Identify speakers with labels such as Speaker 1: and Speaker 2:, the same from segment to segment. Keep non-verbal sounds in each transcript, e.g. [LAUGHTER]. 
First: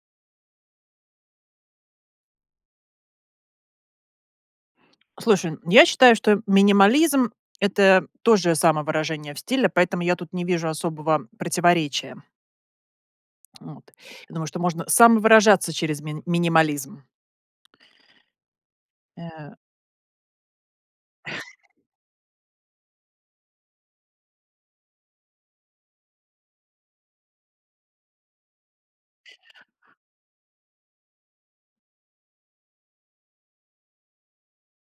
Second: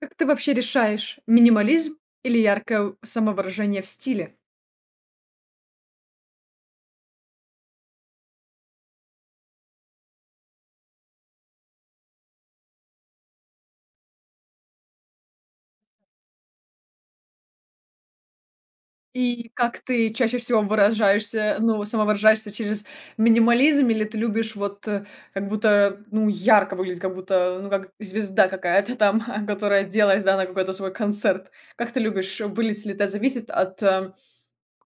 Speaker 1: Как ты вообще решаешь минимализм или яркое у самовыражение в стиле?
Speaker 2: Слушай, я считаю, что минимализм- это тоже самовыражение в стиле, поэтому я тут не вижу особого противоречия. Вот. Я думаю, что можно самовыражаться через мин минимализм.
Speaker 1: И
Speaker 2: Э.
Speaker 1: как ты чаще всего выражаешься,
Speaker 2: [CHUCKLES]
Speaker 1: ну, самовыражаешься через минимализм, или ты любишь вот, как будто ну, ярко выглядеть, как будто ну как звезда какая-то там а, которая оделась, да, на какой-то свой концерт? Как ты любишь выглядеть ли это зависит от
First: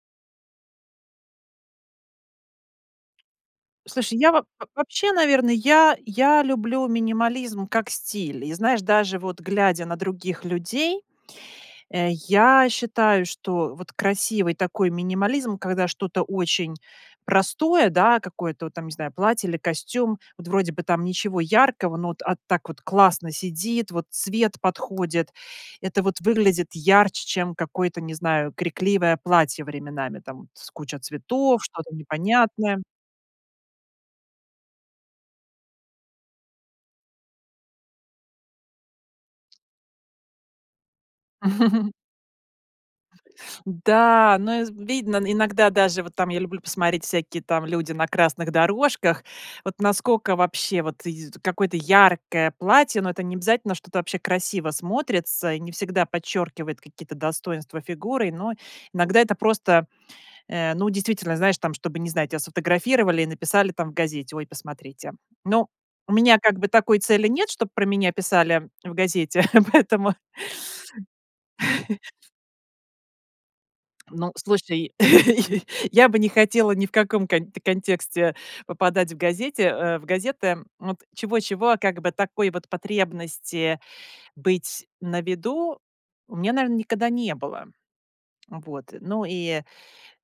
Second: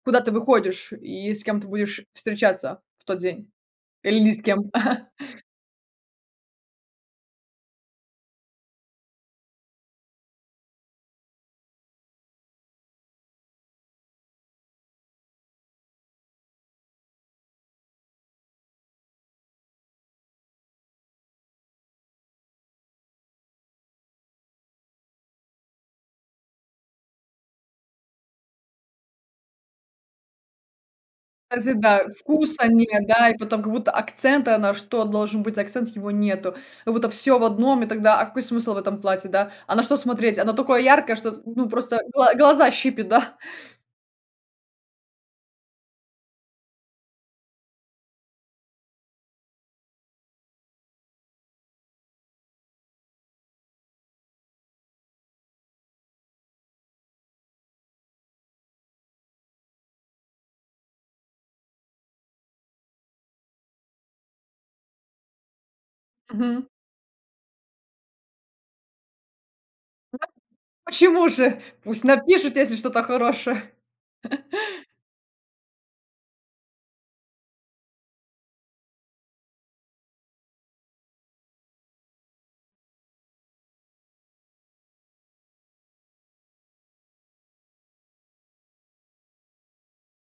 Speaker 1: куда ты выходишь, и с кем ты будешь встречаться в тот день?
Speaker 2: Слушай,
Speaker 1: Или ни
Speaker 2: я во
Speaker 1: с кем.
Speaker 2: в
Speaker 1: [CHUCKLES]
Speaker 2: вообще, наверно, я я люблю минимализм как стиль, и знаешь, даже вот глядя на других людей, э, я считаю, что вот красивый такой минимализм, когда что-то очень простое, да, какое-то вот там, не знаю, платье или костюм вот вроде бы там ничего яркого, но вот, а так вот классно сидит, вот цвет подходит. Это вот выглядит ярче, чем какое-то, не знаю, крикливое платье временами, там вот с куча цветов,
Speaker 1: Кстати
Speaker 2: что-то
Speaker 1: да, вкуса
Speaker 2: непонятное.
Speaker 1: нет да, и потом, как будто акцента, на что должен быть акцент, его нету, как будто всё в одном и тогда, а какой смысл в этом платье, да, а на что смотреть? Оно такое яркое, что тут, ну
Speaker 2: [CHUCKLES]
Speaker 1: просто гла глаза щипет, да? [CHUCKLES]
Speaker 2: Да, но и з видно, н иногда даже вот там я люблю посмотреть всякие там люди на красных дорожках вот насколько вообще вот й какое-то яркое платье, но это необязательно что это вообще красиво смотрится, и не всегда подчеркивает какие-то достоинства фигуры. Но иногда это просто, э, ну, действительно, знаешь, там чтобы, не знаю, тебя сфотографировали и написали там в газете: "Ой, посмотрите". Ну у меня как
Speaker 1: Мгм.
Speaker 2: бы такой цели нет, чтоб про меня писали в газете, [CHUCKLES] поэтому.
Speaker 1: [UNINTELLIGIBLE] Почему же, пусть
Speaker 2: [CHUCKLES]
Speaker 1: напишут, если что-то хорошее.
Speaker 2: Ну,
Speaker 1: [CHUCKLES]
Speaker 2: слушай, [CHUCKLES] я бы не хотела ни в каком кон контексте попадать в газете, э, в газеты. Вот чего-чего, а как бы такой вот потребности быть на виду у меня, наверно, никогда не было. Вот. Ну и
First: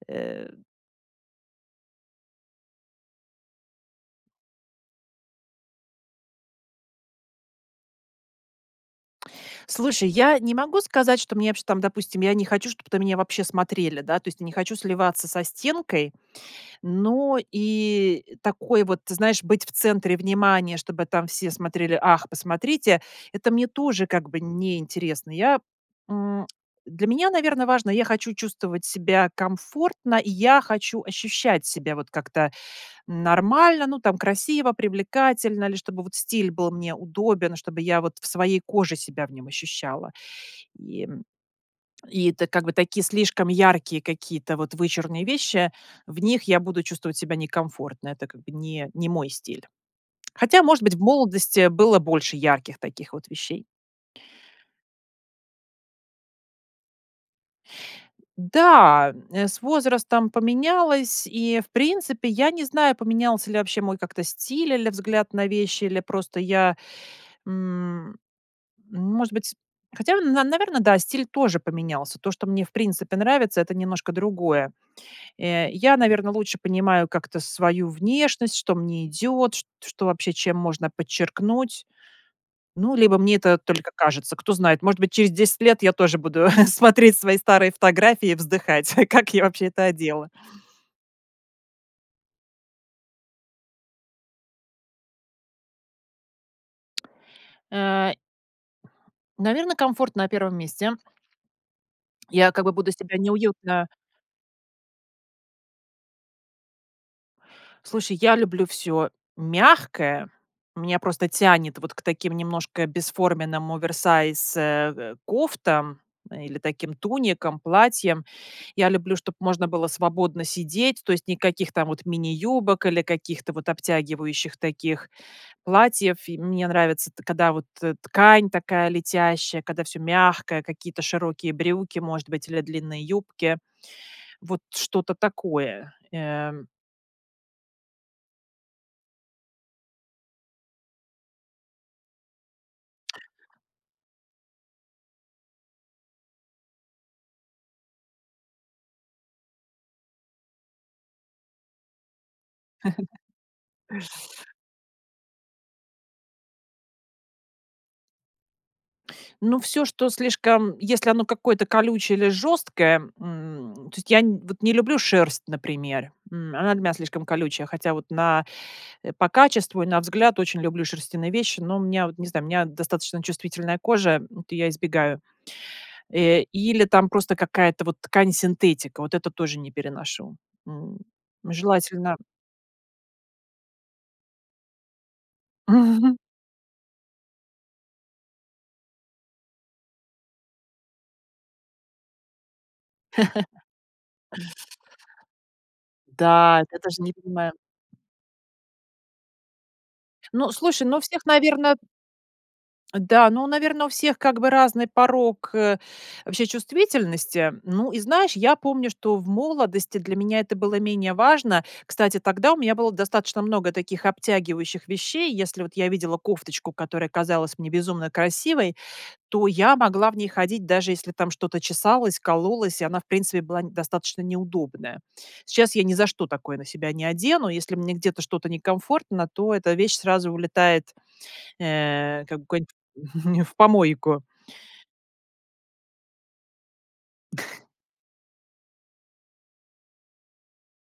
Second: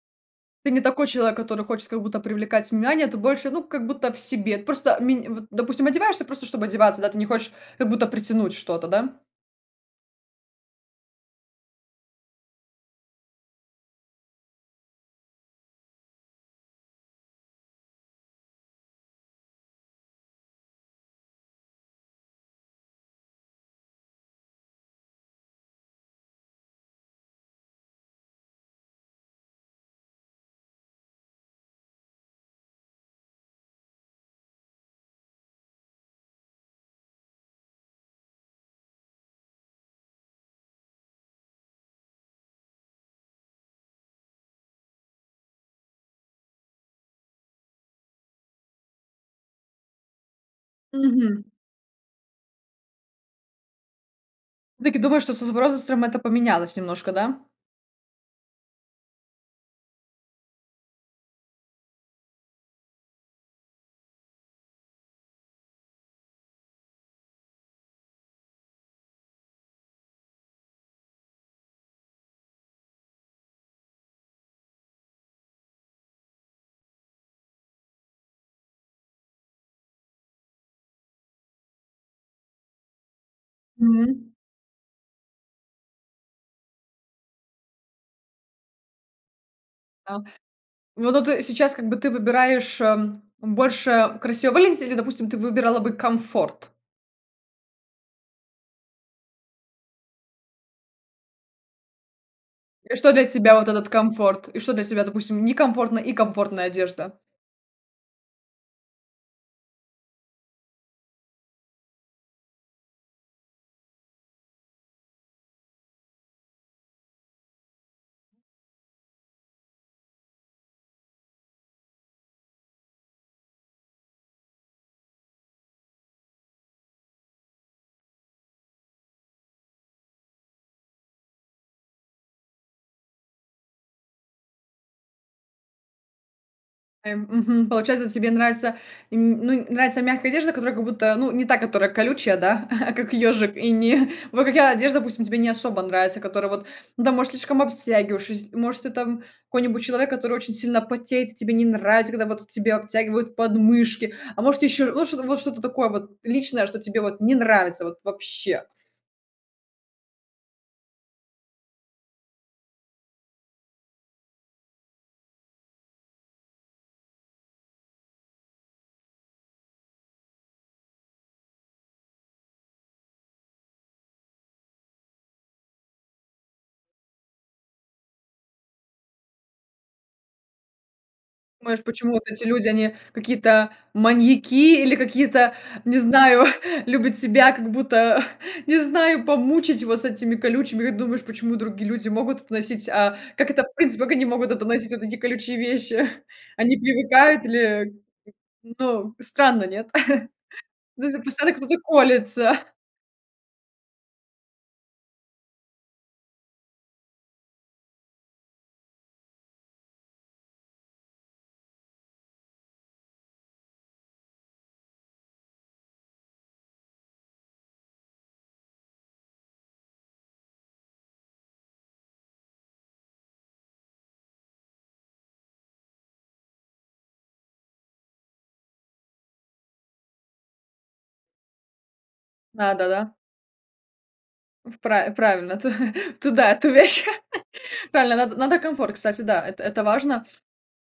Speaker 2: э.
Speaker 1: Ты не такой человек, который хочет, как будто привлекать внимание, ты больше ну, как будто в себе. Просто, мин вот, допустим, одеваешься просто, чтобы одеваться да, ты не хочешь, как будто притянуть что-то, да?
Speaker 2: Слушай, я не могу сказать, что мне вообще там, допустим, я не хочу, чтоб на меня вообще смотрели, да. То есть я не хочу сливаться со стенкой, но и такое вот ты знаешь, быть в центре внимания, чтобы там все смотрели: "Ах, посмотрите"- это мне тоже как бы неинтересно. Я, м, [CLICKS TONGUE] для меня, наверно, важно я хочу чувствовать себя комфортно, и я хочу ощущать себя вот как-то нормально. Ну там красиво, привлекательно или чтобы вот стиль был мне удобен, чтобы я вот в своей коже себя в нем ощущала. И, м и это как бы такие слишком яркие какие-то вот вычурные вещи в них я буду чувствовать себя некомфортно. Это как бы не не мой стиль. Хотя, может быть, в
Speaker 1: Мгм.
Speaker 2: молодости было больше ярких таких вот вещей.
Speaker 1: Все-таки думаю, что со возрастом это поменялось немножко, да?
Speaker 2: Да, м, с возрастом поменялось, и в принципе, я не знаю поменялся ли вообще мой как-то стиль или взгляд на вещи или просто я, м может быть Хотя на наверно да, стиль тоже поменялся. То, что мне в принципе нравится- это немножко другое. Э, я, наверно, лучше понимаю как-то свою внешность, что мне идет, чт что вообще чем можно подчеркнуть. Ну, либо мне это только
Speaker 1: М.
Speaker 2: кажется, кто знает, может быть, через 10 лет я тоже буду [CHUCKLES] смотреть свои старые фотографии и вздыхать: как я вообще это
Speaker 1: Да.
Speaker 2: одела?
Speaker 1: Вот ну ты сейчас как бы ты выбираешь, эм, больше красиво выглядеть или, допустим, ты выбирала бы комфорт?
Speaker 2: Э наверно, комфорт на 1 месте. Я как бы буду
Speaker 1: И что
Speaker 2: себя
Speaker 1: для тебя вот
Speaker 2: неуютно
Speaker 1: этот комфорт, и что для тебя допустим, некомфортная и комфортная одежда?
Speaker 2: Слушай, я люблю всё мягкое. Меня просто тянет вот к таким немножко бесформенным оверсайз, э, кофтам или таким туникам, платьям. Я люблю, чтоб можно было свободно сидеть, то есть никаких там вот мини-юбок или каких-то вот обтягивающих таких платьев. И мне нравится т когда вот ткань такая летящая, когда всё мягкое, какие-то широкие брюки может быть, или длинные юбки, вот что-то такое, эм.
Speaker 1: Эм, мгм. Получается тебе нравится, м, ну нравится мягкая одежда, которая, как будто ну, не та, которая колючая, да, [CHUCKLES] а, как ёжик. И не [CHUCKLES] вот какая одежда, допустим, тебе не особо нравится, которая вот ну, там может слишком обтягиваюш? Если может ты там какой-нибудь человек, который очень сильно потеет и тебе не нравится, когда вот тебе
Speaker 2: [CHUCKLES]
Speaker 1: обтягивают подмышки? А может еще вот что-то вот что-то такое вот личное, что тебе вот не нравится вот вообще?
Speaker 2: Ну всё, что слишком если оно какое-то колючее или жесткое, м, то есть я н вот не люблю шерсть, например, м, она для меня слишком колючая, хотя вот на э, по качеству, и на взгляд очень люблю шерстяные вещи, но у меня вот не знаю у меня достаточно чувствительная кожа, м, от я избегаю. Э, или там просто какая-то вот ткань синтетика, вот это тоже не переношу, м,
Speaker 1: Думаешь: почему
Speaker 2: желательно
Speaker 1: вот эти люди, они какие-то маньяки или какие-то, не
Speaker 2: Мгм.
Speaker 1: знаю, [CHUCKLES] любят себя, как будто [CHUCKLES] не знаю помучить вот с этими колючими как думаешь, почему другие люди могут это носить, а как это,
Speaker 2: [CHUCKLES]
Speaker 1: в принципе, как они могут это носить вот эти колючие вещи? [CHUCKLES]
Speaker 2: Да,
Speaker 1: Они
Speaker 2: я даже не
Speaker 1: привыкают
Speaker 2: понимаю.
Speaker 1: или ну, странно нет?
Speaker 2: Ну,
Speaker 1: [CHUCKLES]
Speaker 2: слушай, ну у
Speaker 1: Hу это
Speaker 2: всех
Speaker 1: постоянно
Speaker 2: наверно
Speaker 1: кто-то колется. [CHUCKLES]
Speaker 2: да, ну, наверно у всех как бы разный порог вообще чувствительности. Ну, и знаешь, я помню, что в молодости для меня это было менее важно. Кстати, тогда у меня было достаточно много таких обтягивающих вещей. Если вот я видела кофточку, которая казалась мне безумно красивой, то я могла в ней ходить даже если там что-то чесалось, кололось и она в принципе была н достаточно неудобная. Сейчас я ни за что такое на себя не одену. Если мне где-то, что-то некомфортно, то эта вещь сразу улетает, э, как бы куда-нибудь
Speaker 1: Да-да-да.
Speaker 2: [CHUCKLES] в помойку.
Speaker 1: Ф пра правильно, ту [CHUCKLES] туда эту вещь! [CHUCKLES]
Speaker 2: [CHUCKLES]
Speaker 1: Правильно надо надо комфорт, кстати, да, это это важно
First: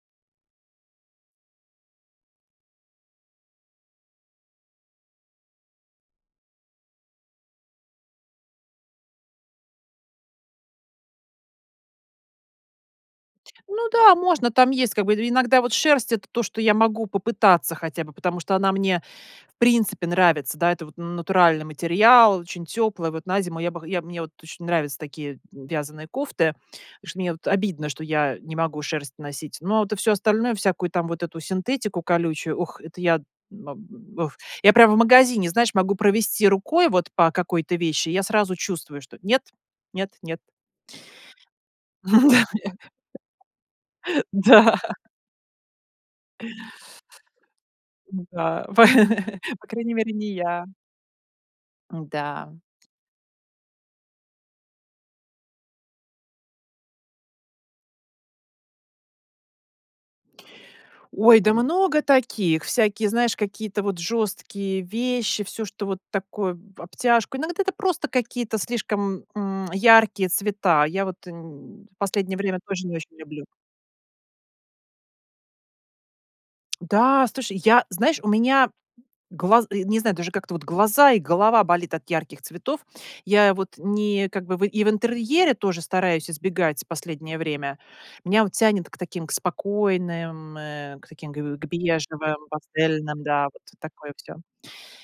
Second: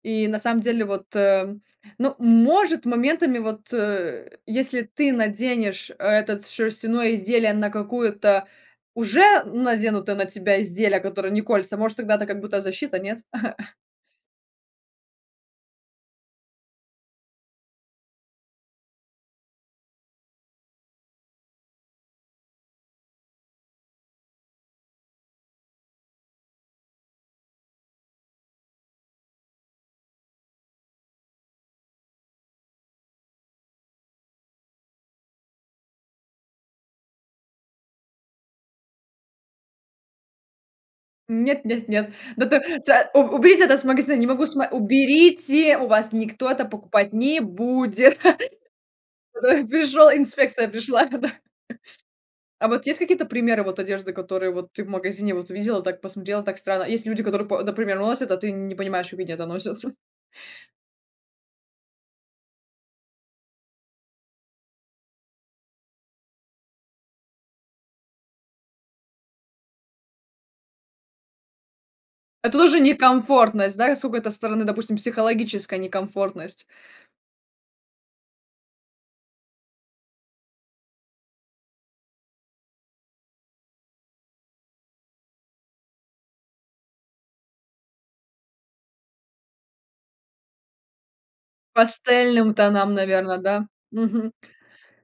Speaker 1: и на самом деле вот, э, ну, может, моментами вот, э, если ты наденешь этот шерстяное изделие на какую-то уже наденуто на тебя изделие, которое не колется, может тогда это как будто защита, нет? [CHUCKLES]
Speaker 2: Ну да, можно, там есть как бы, и иногда вот шерсть- это то, что я могу попытаться хотя бы, потому что она мне в принципе нравится, да, это вот натуральный материал, очень теплая, вот на зиму я бы хо я б мне вот очень нравятся такие, м, вязаные кофты. Что мне вот обидно, что я не могу шерсть носить, но вот, а всё остальное, всякую там вот эту синтетику колючую, ух, это я мам ух я прямо в магазине, знаешь, могу провести рукой вот по какой-то вещи, и я сразу чувствую, что: нет, нет, нет.
Speaker 1: Нет нет нет! Надо са у уберите это c магазина,
Speaker 2: [LAUGHS]
Speaker 1: не могу
Speaker 2: Да, я
Speaker 1: смо
Speaker 2: да.
Speaker 1: Уберите! У вас никто это покупать не будет!
Speaker 2: Да. По
Speaker 1: [CHUCKLES] Туда
Speaker 2: [LAUGHS]
Speaker 1: и
Speaker 2: по крайней
Speaker 1: пришел
Speaker 2: мере, не я.
Speaker 1: инспекция, пришла да. [CHUCKLES]
Speaker 2: М-да.
Speaker 1: А вот есть какие-то примеры вот одежды, которые вот ты в магазине вот увидела, так посмотрела, так странно. Есть люди, которые, по например, носят, а ты не понимаешь, как они это носят? [CHUCKLES]
Speaker 2: Ой, да много таких! Всякие, знаешь, какие-то вот жесткие вещи, всё, что вот такое в обтяжку иногда это просто какие-то слишком, м, яркие цвета. Я вот н последнее
Speaker 1: Это
Speaker 2: время
Speaker 1: тоже
Speaker 2: тоже не очень люблю.
Speaker 1: некомфортность, да? Как с какой-то стороны, допустим, психологическая некомфортность?
Speaker 2: Да, слушай, я знаешь, у меня глаз э, не знаю, даже как-то вот глаза и голова болит от ярких цветов. Я вот ни как бы в и в интерьере тоже стараюсь избегать в последнее время. Меня вот тянет к таким, к спокойным, э, к таким к к к бежевым,
Speaker 1: Пастельным тонам,
Speaker 2: пастельным
Speaker 1: наверно,
Speaker 2: да. Вот
Speaker 1: да?
Speaker 2: такое
Speaker 1: Мгм.
Speaker 2: всё.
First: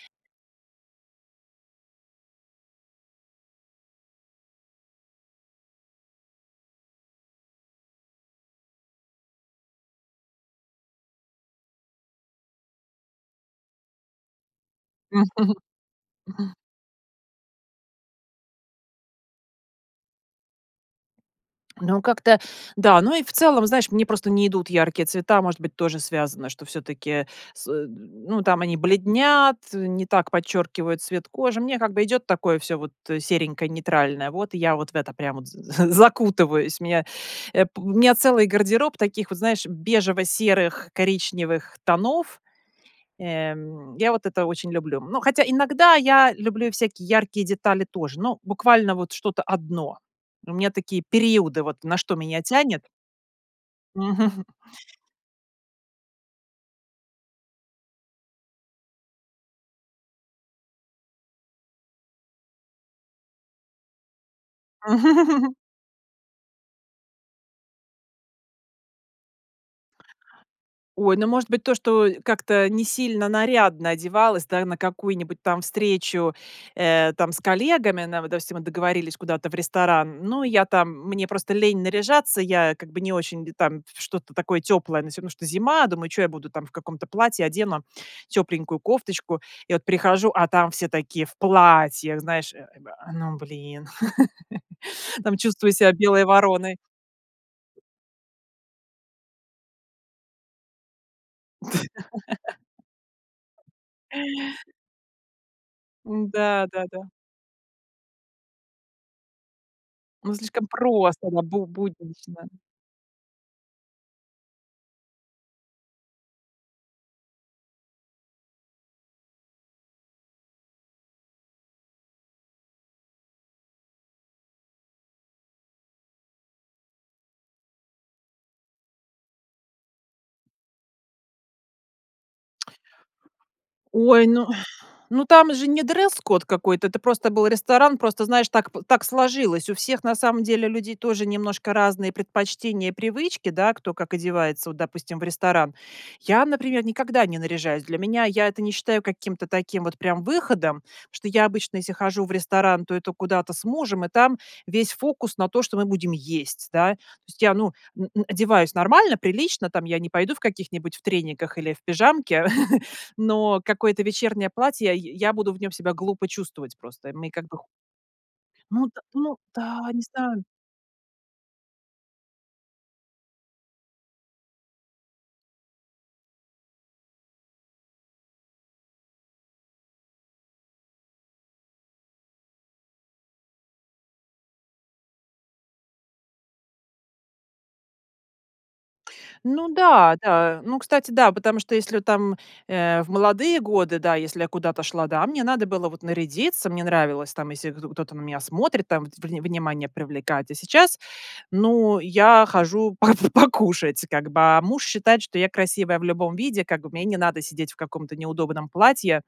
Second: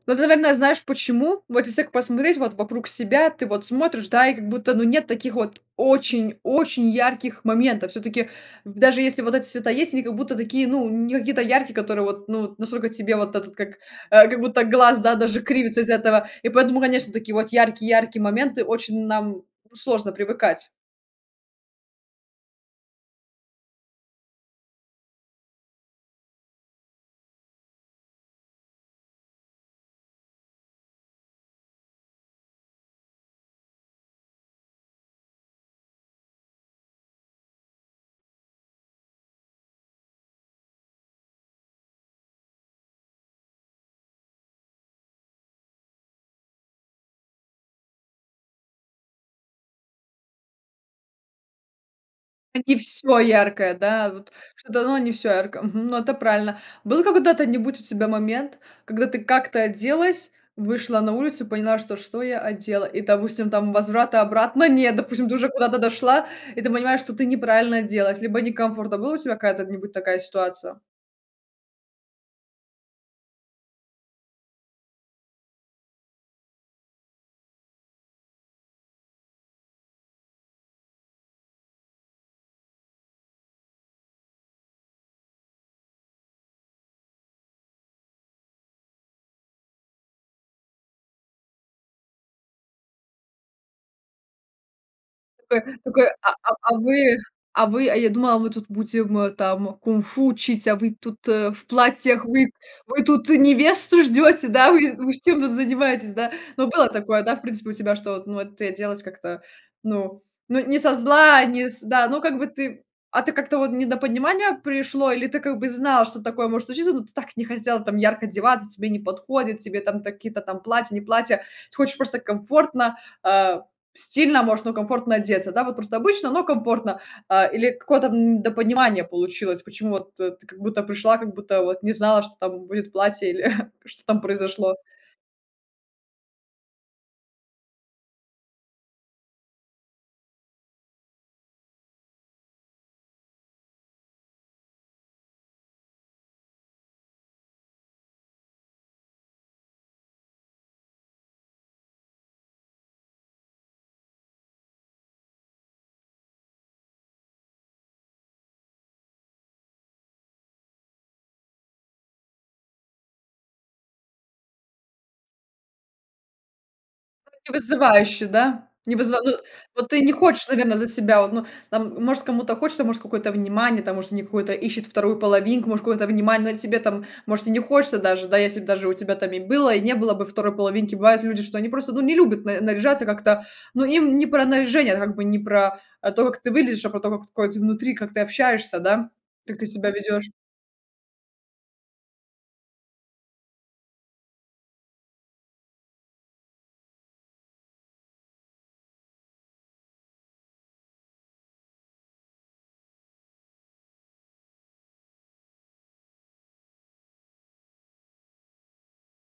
Speaker 1: Ну ты, наверное, знаешь почему? Вот если так посмотреть вот вокруг себя, ты вот смотришь, да, и, как будто, ну нет таких вот очень-очень ярких моментов. Всё-таки даже если вот эти цвета есть, они, как будто такие, ну, не какие-то яркие, которые вот, ну вот, насколько тебе вот этот, как, э, как будто глаз, да,
Speaker 2: М.
Speaker 1: даже
Speaker 2: [CHUCKLES]
Speaker 1: кривится из-за этого. И поэтому, конечно, такие вот яркие яркие моменты очень нам, ну, сложно привыкать.
Speaker 2: Ну, как-то да. Ну и в целом, знаешь, мне просто не идут яркие цвета. Может быть тоже связано, что все-таки с н ну там они бледнят, не так подчеркивают цвет кожи. Мне как бы идет такое всё вот серенькое, нейтральное, вот и я вот в это прямо вот з з закутываюсь, меня, э, п у меня целый гардероб таких вот, знаешь, бежево-серых, коричневых тонов. Э, м, я вот это очень люблю. Но хотя иногда я люблю и всякие яркие детали тоже, но буквально вот что-то 1. У меня такие периоды, вот на что меня
Speaker 1: Ин и
Speaker 2: тянет.
Speaker 1: всё яркое, да?
Speaker 2: М.
Speaker 1: Вот
Speaker 2: [CHUCKLES]
Speaker 1: что-то но не всё яркое мгм, ну, это правильно. Был когда-то нибудь у тебя момент, когда ты как-то оделась, вышла на улицу и поняла, что: что я одела и, допустим, там возврата обратно нет, допустим, ты уже
Speaker 2: [CHUCKLES]
Speaker 1: куда-то дошла, и ты понимаешь, что ты неправильно оделась, либо некомфортно. Была у тебя какая-то нибудь такая ситуация?
Speaker 2: Ой, ну, может быть, то, что как-то несильно нарядно одевалась, да, на какую-нибудь там встречу, э, там с коллегами, на вот допустим, мы договорились куда-то в ресторан, ну я там мне просто лень наряжаться, я как бы не очень д там в что-то такое теплое, ну всё равно что зима, думаю: "Чё я буду там в каком-то платье, одену тепленькую кофточку". И вот прихожу- а там все такие в платьях, знаешь, э, бэ ну блин, [LAUGHS] там чувствую
Speaker 1: Такой
Speaker 2: себя
Speaker 1: такой:
Speaker 2: белой
Speaker 1: "A а а
Speaker 2: вороной.
Speaker 1: вы а вы а я думала, мы тут будем там кунг-фу учить, а вы тут в платьях, вы вы тут
Speaker 2: [LAUGHS]
Speaker 1: невесту ждете, да? Вы вы чем тут занимаетесь, да?" Ну, было
Speaker 2: Да-да-да.
Speaker 1: такое, да, в принципе у тебя, что ну вот ты оделась как-то ну
Speaker 2: Ну
Speaker 1: ну
Speaker 2: слишком
Speaker 1: не со
Speaker 2: просто, да.
Speaker 1: зла,
Speaker 2: Бу
Speaker 1: не с да. Ну как бы
Speaker 2: буднично.
Speaker 1: ты, а ты как-то вот недопонимание пришло, или ты как бы знала, что такое может случиться, но ты так не хотела там ярко одеваться, тебе не подходит, тебе там такие-то там платья, не платья, ты хочешь просто комфортно, а, стильно может, но комфортно одеться, да вот, просто обычно, но комфортно. А или какое-то, м, недопонимание получилось, почему вот ты, как будто пришла, как будто вот не знала, что там будет платье или [CHUCKLES] что там
Speaker 2: Ой, ну
Speaker 1: произошло?
Speaker 2: ну там же не дресс-код какой-то, это просто был ресторан, просто знаешь так п так сложилось. У всех на самом деле людей тоже немножко разные предпочтения и привычки, да. Кто как одевается вот допустим в ресторан. Я, например, никогда не наряжаюсь. Для меня я это не считаю каким-то таким вот прям выходом, что я обычно, если хожу в ресторан, то это куда-то с мужем, и там весь фокус на то, что мы будем есть, да. То есть я, ну, н н одеваюсь нормально, прилично, там я не пойду в каких-нибудь в трениках или в пижамке. [CHUCKLES] Но какое-то вечернее платье, я я буду в нем себя глупо чувствовать просто, мне
Speaker 1: Ну
Speaker 2: как
Speaker 1: не
Speaker 2: бы х
Speaker 1: вызывающе, да?
Speaker 2: Ну
Speaker 1: Не
Speaker 2: д
Speaker 1: вызы ну
Speaker 2: ну
Speaker 1: вот
Speaker 2: да,
Speaker 1: вот ты
Speaker 2: не
Speaker 1: не
Speaker 2: знаю.
Speaker 1: хочешь, наверно, за себя вот, ну, там может, кому-то хочется, может, какое-то внимание там, может, они какое-то ищет вторую половинку, может, какое-то внимание на тебе там, может и не хочется даже да, если б даже у тебя там и было, и не было бы второй половинки. Бывает люди, что они просто ну не любят на наряжаться как-то, ну им не про наряжение, как бы не про, а, то, как ты выглядишь, а про то, как ой ты внутри, как ты общаешься да, как ты
Speaker 2: Ну
Speaker 1: себя
Speaker 2: да,
Speaker 1: ведешь.
Speaker 2: да. Ну кстати, да, потому что если вот там, э, в молодые годы, да, если я куда-то шла, да, мне надо было вот нарядиться. Мне нравилось там если гдо кто-то на меня смотрит там, врне внимание привлекать. А сейчас ну, я хожу по покушать как бы, а муж считает, что я красивая в любом виде как бы, мне и не надо сидеть в каком-то неудобном платье,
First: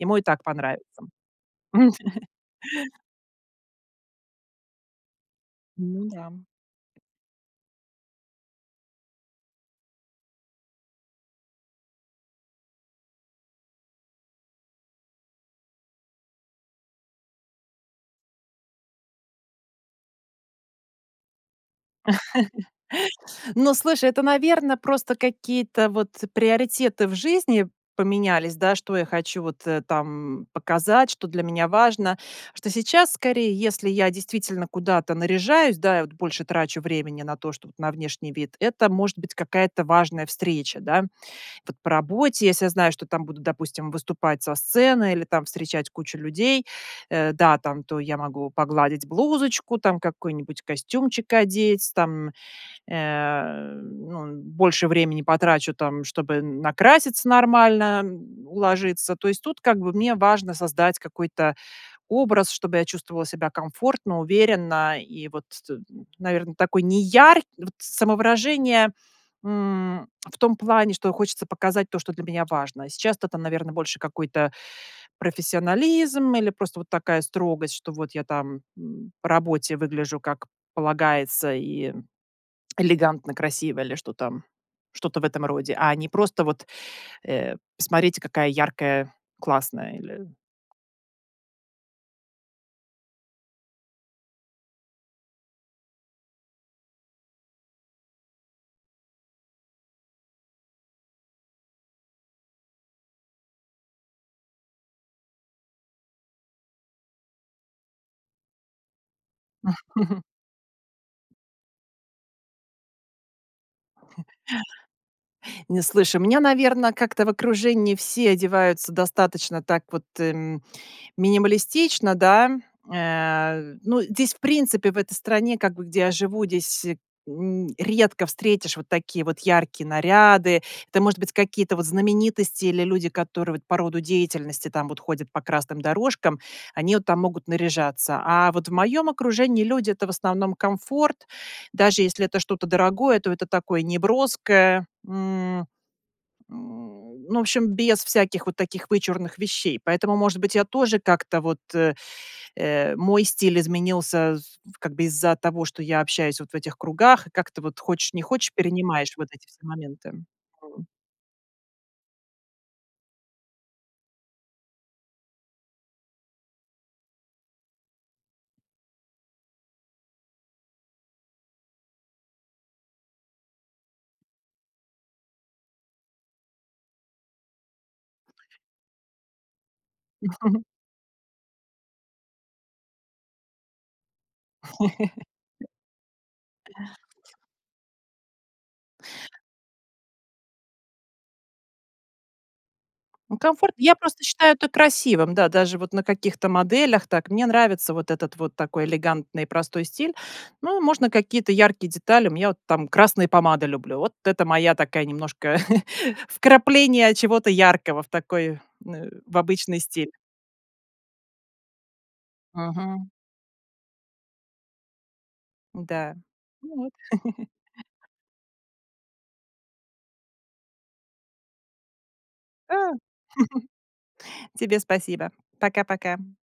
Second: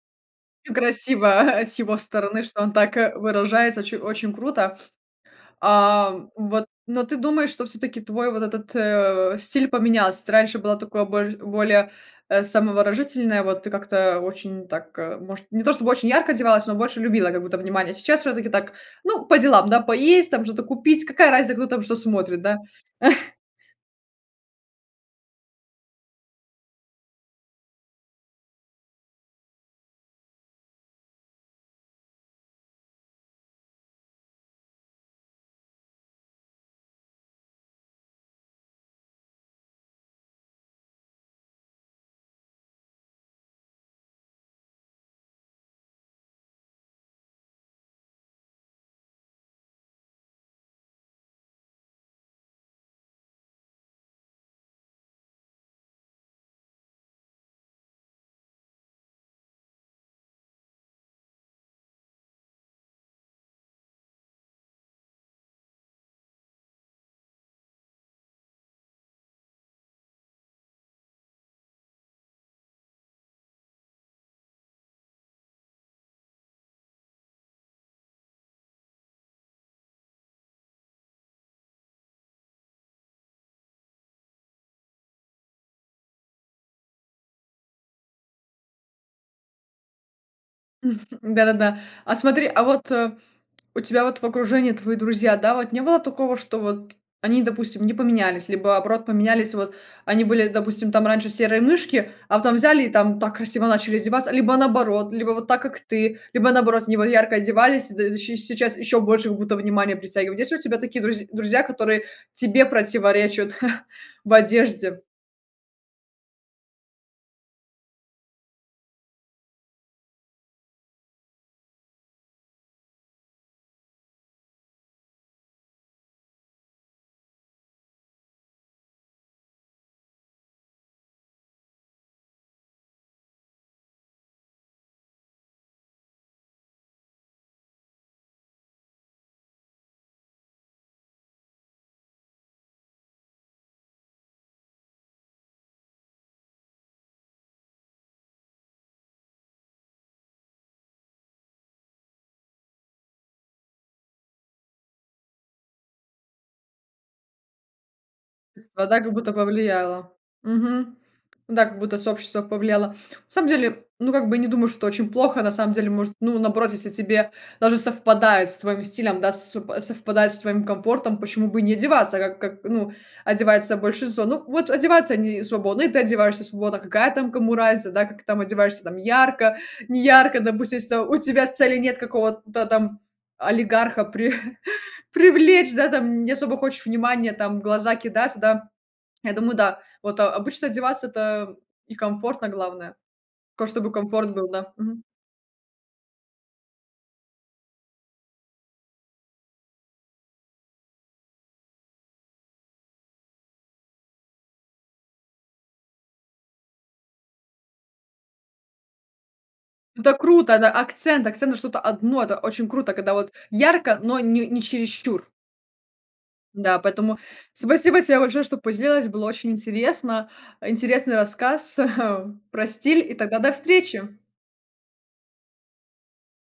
Speaker 2: ему и так
Speaker 1: И
Speaker 2: понравится.
Speaker 1: красиво [CHUCKLES] с его
Speaker 2: [CHUCKLES]
Speaker 1: стороны, что он так, э, выражается, оч очень круто. [SNIFFS]
Speaker 2: Ну
Speaker 1: А,
Speaker 2: да.
Speaker 1: вот ну ты думаешь, что все-таки твой вот этот, э, стиль поменялся? Ты раньше была такой больш более, э, самовыражающаяся вот ты как-то очень так, э, может, не то чтобы очень ярко одевалась, но больше любила, как будто внимание. Сейчас все-таки так, ну, по делам, да, поесть там, что-то купить, какая разница, кто там, что смотрит, да? [CHUCKLES]
Speaker 2: [CHUCKLES] Ну, слушай, это, наверно, просто какие-то вот приоритеты в жизни поменялись, да, что я хочу вот, э, там показать, что для меня важно, что сейчас скорее, если я действительно куда-то наряжаюсь, да, и вот больше трачу времени на то, чтоб вот на внешний вид, это может быть какая-то важная встреча, да. Вот по работе, если я знаю, что там будут, допустим, выступать со сцены, или там встречать кучу людей, э, да, там то я могу погладить блузочку, там какой-нибудь костюмчик одеть. Там, э, ну, больше времени потрачу там, чтобы н накраситься нормально, м, уложиться. То есть тут как бы мне важно создать какой-то образ, чтобы я чувствовала себя комфортно, уверенно и вот т наверно, такой неяркий вот самовыражение, м, в том плане, что хочется показать то, что для меня важно. Сейчас-то это, наверно, больше какой-то профессионализм или просто вот такая строгость, что вот я там, м, по работе выгляжу как полагается и элегантно, красиво или что там, что-то в этом роде, а не просто вот э: "Посмотрите какая яркая, классная или"
Speaker 1: [CHUCKLES] Да-да-да. А смотри, а вот у тебя вот в окружении твои друзья, да вот, не было такого, что вот они, допустим, не поменялись, либо наоборот поменялись вот, они были допустим там раньше серые мышки, а потом взяли и там так красиво начали одеваться, либо наоборот? Либо вот так, как ты, либо наоборот они вот ярко одевались д и щ с сейчас еще больше, как будто внимания
Speaker 2: [CHUCKLES]
Speaker 1: притягивают. Есть ли у тебя такие друзь друзья, которые тебе противоречат [CHUCKLES] в
Speaker 2: [CHUCKLES]
Speaker 1: одежде?
Speaker 2: Не, слушaй. У меня, наверно, как-то в окружении все одеваются достаточно так вот, эм, минималистично, да. Э ну, здесь в принципе, в этой стране, как бы где я живу, здесь н редко встретишь вот такие вот яркие наряды. Это может быть какие-то вот знаменитости, или люди, которые вот по роду деятельности там вот ходят по красным дорожкам. Они от там могут наряжаться. А вот в моем окружении люди- это в основном комфорт, даже если это что-то дорогое, то это такое неброское. М м ну, в общем, без всяких вот таких вычурных вещей. Поэтому, может быть, я тоже как-то вот э э, мой стиль изменился з в как бы из-за того, что я общаюсь вот в этих кругах и как-то вот, хочешь не хочешь,
Speaker 1: [UNINTELLIGIBLE] Да,
Speaker 2: перенимаешь
Speaker 1: как
Speaker 2: вот
Speaker 1: будто
Speaker 2: эти все моменты.
Speaker 1: повлияло.
Speaker 2: Мгм.
Speaker 1: Мгм, да, как будто сообщество повлияло. На самом деле, ну, как бы я не думаю, что это очень плохо. На самом деле, может, ну, наоборот, если тебе даже совпадает с твоим стилем да, с совпадает с твоим комфортом, почему бы и не одеваться, как как, ну, одевается большинство? Ну вот одеваются они свободно, и ты одеваешься свободно. Какая там кому разница, да? Как ты там одеваешься там ярко, неярко,
Speaker 2: [CHUCKLES]
Speaker 1: допустим, если там у тебя цели нет какого-то там олигарха при [CHUCKLES]
Speaker 2: [CHUCKLES]
Speaker 1: привлечь да там, не особо хочешь внимания там, в глаза кидаться, да. Я думаю, да. Вот о обычно одеваться- это и комфортно, главное.
Speaker 2: Ну
Speaker 1: Ка
Speaker 2: комфорт
Speaker 1: чтобы
Speaker 2: я просто
Speaker 1: комфорт был,
Speaker 2: считаю это
Speaker 1: да. Мгм.
Speaker 2: красивым, да, даже вот на каких-то моделях так, мне нравится вот этот вот такой элегантный и простой стиль, ну можно какие-то яркие детали. У меня вот там красные помады люблю, вот это моя такая немножко [CHUCKLES] вкрапление чего-то яркого в такой, э, в обычный стиль.
Speaker 1: Это круто, это акцент акцент на что-то 1, это очень круто,
Speaker 2: Мгм.
Speaker 1: когда вот ярко, но н не чересчур.
Speaker 2: Да. Ну
Speaker 1: Да,
Speaker 2: вот.
Speaker 1: поэтому
Speaker 2: [CHUCKLES]
Speaker 1: спасибо тебе большое, что поделилась, было очень интересно. Интересный рассказ [CHUCKLES] про
Speaker 2: Да. [CHUCKLES]
Speaker 1: стиль и тогда до встречи!
Speaker 2: Тебе спасибо. Пока-пока.